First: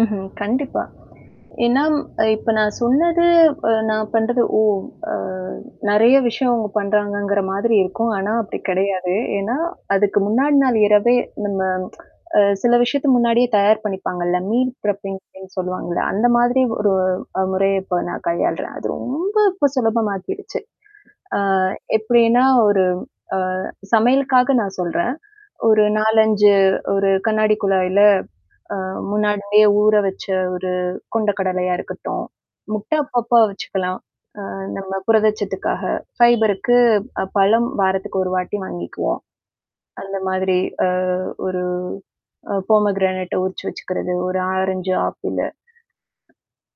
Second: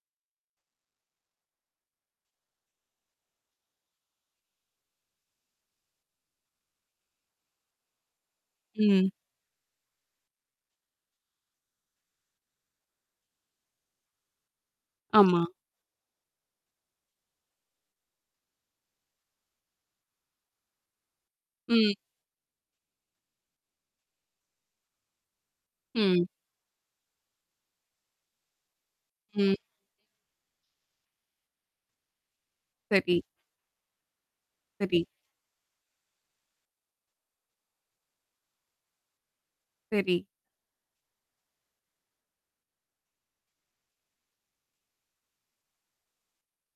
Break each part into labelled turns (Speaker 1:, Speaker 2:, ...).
Speaker 1: ம்ஹ்ம். கண்டிப்பா. ஏன்னா ம் அ இப்ப நான் சொன்னது, அ நான் பண்றது ஓ அ நெறைய விஷயம் அவுங்க பண்றாங்கங்கிற மாதிரி இருக்கும். ஆனா அப்பிடி
Speaker 2: ம்.
Speaker 1: கிடையாது. ஏன்னா, அதுக்கு முன்னாடி நாள் இரவே நம்ம அ சில விஷயத்த முன்னாடியே தயார் பண்ணிப்பாங்கள்ல, மீல்
Speaker 2: ஆமா.
Speaker 1: ப்ரப்பிங்ன்னு சொல்லுவாங்கள்ல. அந்தமாதிரி ஒரு அ முறைய இப்ப நான் கையாள்றேன். அது ரொம்ப இப்போ சுலபமாக்கிடுச்சு. ஆ
Speaker 2: ம்.
Speaker 1: எப்பிடின்னா ஒரு அ சமையலுக்காக நான் சொல்றேன். ஒரு
Speaker 2: ம்.
Speaker 1: 4, 5 ஒரு கண்ணாடி குழாய்ல அ
Speaker 2: ம்.
Speaker 1: முன்னாடியே ஊர வச்ச ஒரு கொண்ட கடலையா இருக்கட்டும். முட்ட
Speaker 2: சரி.
Speaker 1: அப்பப்ப வச்சுக்கலாம். அ நம்ம
Speaker 2: சரி.
Speaker 1: புரதட்சத்துக்காக ஃபைபருக்கு அ பழம் வாரத்துக்கு ஒரு வாட்டி வாங்கிக்குவோம். அந்த
Speaker 2: சரி.
Speaker 1: மாதிரி அ ஒரு அ போமோகிரானேட்ட உரிச்சு வச்சுக்கிறது ஒரு ஆரஞ்சு, ஆப்பிளு.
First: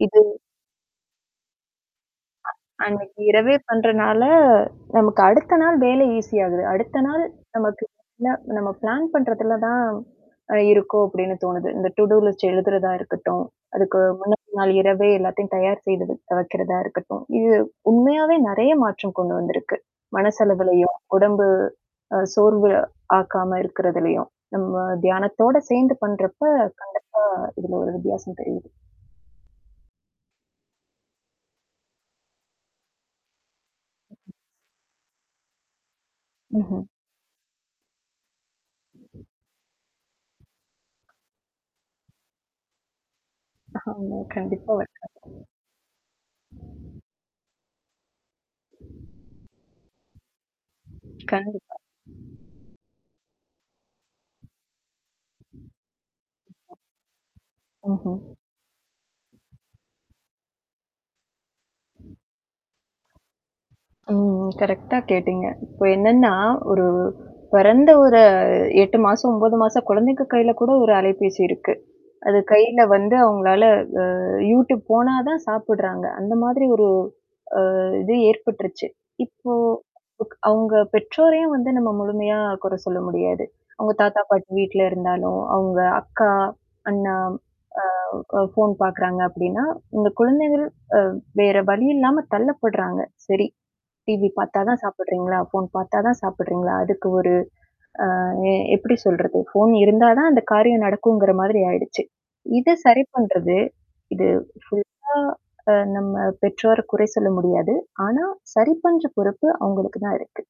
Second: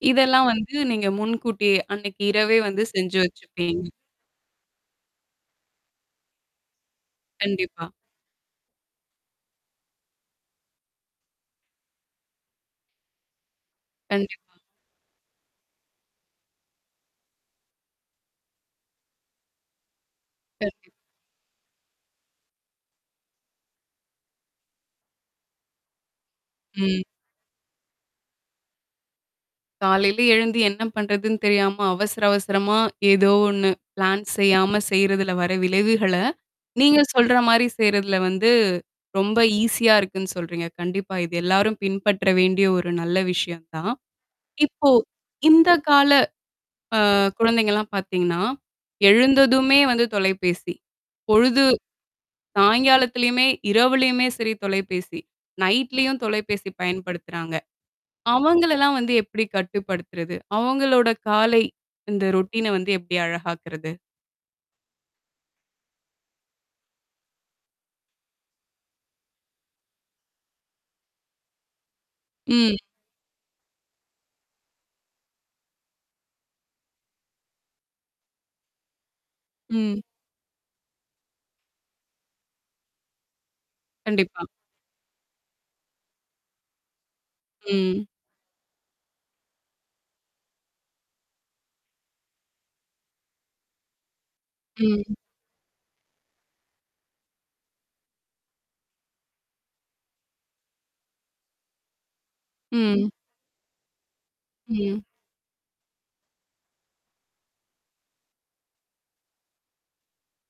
Speaker 1: இது
Speaker 2: இதெல்லாம் வந்து நீங்க முன்கூட்டியே அன்னக்கி
Speaker 1: அ
Speaker 2: இரவே வந்து செஞ்சு
Speaker 1: அன்னக்கி இரவே
Speaker 2: வச்சுப்பீங்க.
Speaker 1: பண்றனால, நமக்கு அடுத்த நாள் வேலை ஈசி ஆகுது. அடுத்த நாள் நமக்கு
Speaker 2: கண்டிப்பா.
Speaker 1: இல்ல நம்ம பிளான் பண்றதுல தான் அ இருக்கும் அப்பிடின்னு தோணுது. இந்த டுடூலிஸ்ட் எழுதுறதா இருக்கட்டும், அதுக்கு முன்ன
Speaker 2: கண்டிப்பா.
Speaker 1: நாள் இரவே எல்லாத்தையும் தயார் செய்தது வைக்கிறதா இருக்கட்டும். இது உண்மையாவே நெறைய மாற்றம் கொண்டு வந்திருக்கு.
Speaker 2: கண்டிப்
Speaker 1: மனசளவுலயும், உடம்பு அ சோர்வு ஆக்காம இருக்கிறதலயும், நம்ம தியானத்தோட சேர்ந்து பண்றப்ப கண்டிப்பா
Speaker 2: ம்.
Speaker 1: இதுல ஒரு வித்தியாசம் தெரியுது.
Speaker 2: காலையில எழுந்து என்ன பண்றதுன்னு தெரியாம, அவசர, அவசரமா ஏதோ ஒன்னு பிளான் செய்யாம செய்றதுல வர விளைவுகள,
Speaker 1: ம்ஹ்ம்.
Speaker 2: நீங்க சொல்றமாரி செய்றதுல வந்து ரொம்ப ஈசியா இருக்குன்னு சொல்றீங்க. கண்டிப்பா. இது எல்லாரும் பின்பற்ற வேண்டிய ஒரு நல்ல விஷயம் தான்.
Speaker 1: ஆமா கண்டிப்பா
Speaker 2: இப்போ,
Speaker 1: [unintelligible]
Speaker 2: இந்த கால அ குழந்தைங்கலாம் பாத்தீங்கன்னா, எழுந்ததுமே வந்து தொலைபேசி. பொழுது
Speaker 1: கண்டிப்பா.
Speaker 2: சாய்ங்காலத்திலயுமே, இரவுலயுமே சரி தொலைபேசி. நைட்லயும் தொலைபேசி பயன்படுத்துறாங்க.
Speaker 1: ஓஹோ!
Speaker 2: அவங்களெல்லாம் வந்து எப்டி கட்டுப்படுத்துறது? அவுங்களோட காலை இந்த ரொட்டீன வந்து எப்டி அழகாக்குறது?
Speaker 1: ம், ம். கரெக்டா கேட்டீங்க. இப்போ என்னன்னா, ஒரு பொறந்த ஒரு 8 மாசம், 9 மாசம் குழந்தைங்க கையில கூட ஒரு அலைபேசி இருக்கு. அது
Speaker 2: ம்.
Speaker 1: கையில வந்து அவுங்களால அ Youtube போனா தான் சாப்புட்றாங்க. அந்த மாதிரி ஒரு அ இது ஏற்பட்டுருச்சு. இப்போ
Speaker 2: ம்.
Speaker 1: க் அவுங்க பெற்றோரையும் வந்து நம்ம முழுமையா குற சொல்ல முடியாது. அவுங்க தாத்தா,
Speaker 2: கண்டிப்பா.
Speaker 1: பாட்டி வீட்ல இருந்தாலும், அவுங்க அக்கா, அண்ணா, அ
Speaker 2: ம்.
Speaker 1: அ ஃபோன் பார்க்குறாங்க அப்பிடின்னா, இந்த குழந்தைகள் அ வேற வழி இல்லாம தள்ளப்படுறாங்க. சரி, டிவி பாத்தாதான்
Speaker 2: ம்.
Speaker 1: சாப்புடுறீங்களா? ஃபோன் பார்த்தா தான் சாப்புடுறீங்களா? அதுக்கு ஒரு அ எ எப்டி சொல்றது? ஃபோன் இருந்தா தான் அந்த காரியம் நடக்குங்கிற மாதிரி ஆயிடுச்சு. இத சரி
Speaker 2: ம்.
Speaker 1: பண்றது இது
Speaker 2: ம்.
Speaker 1: ஃபுல்லா அ நம்ம பெற்றோர குறை சொல்ல முடியாது. ஆனா சரி பண்ற பொறுப்பு அவுங்களுக்கு தான் இருக்கு.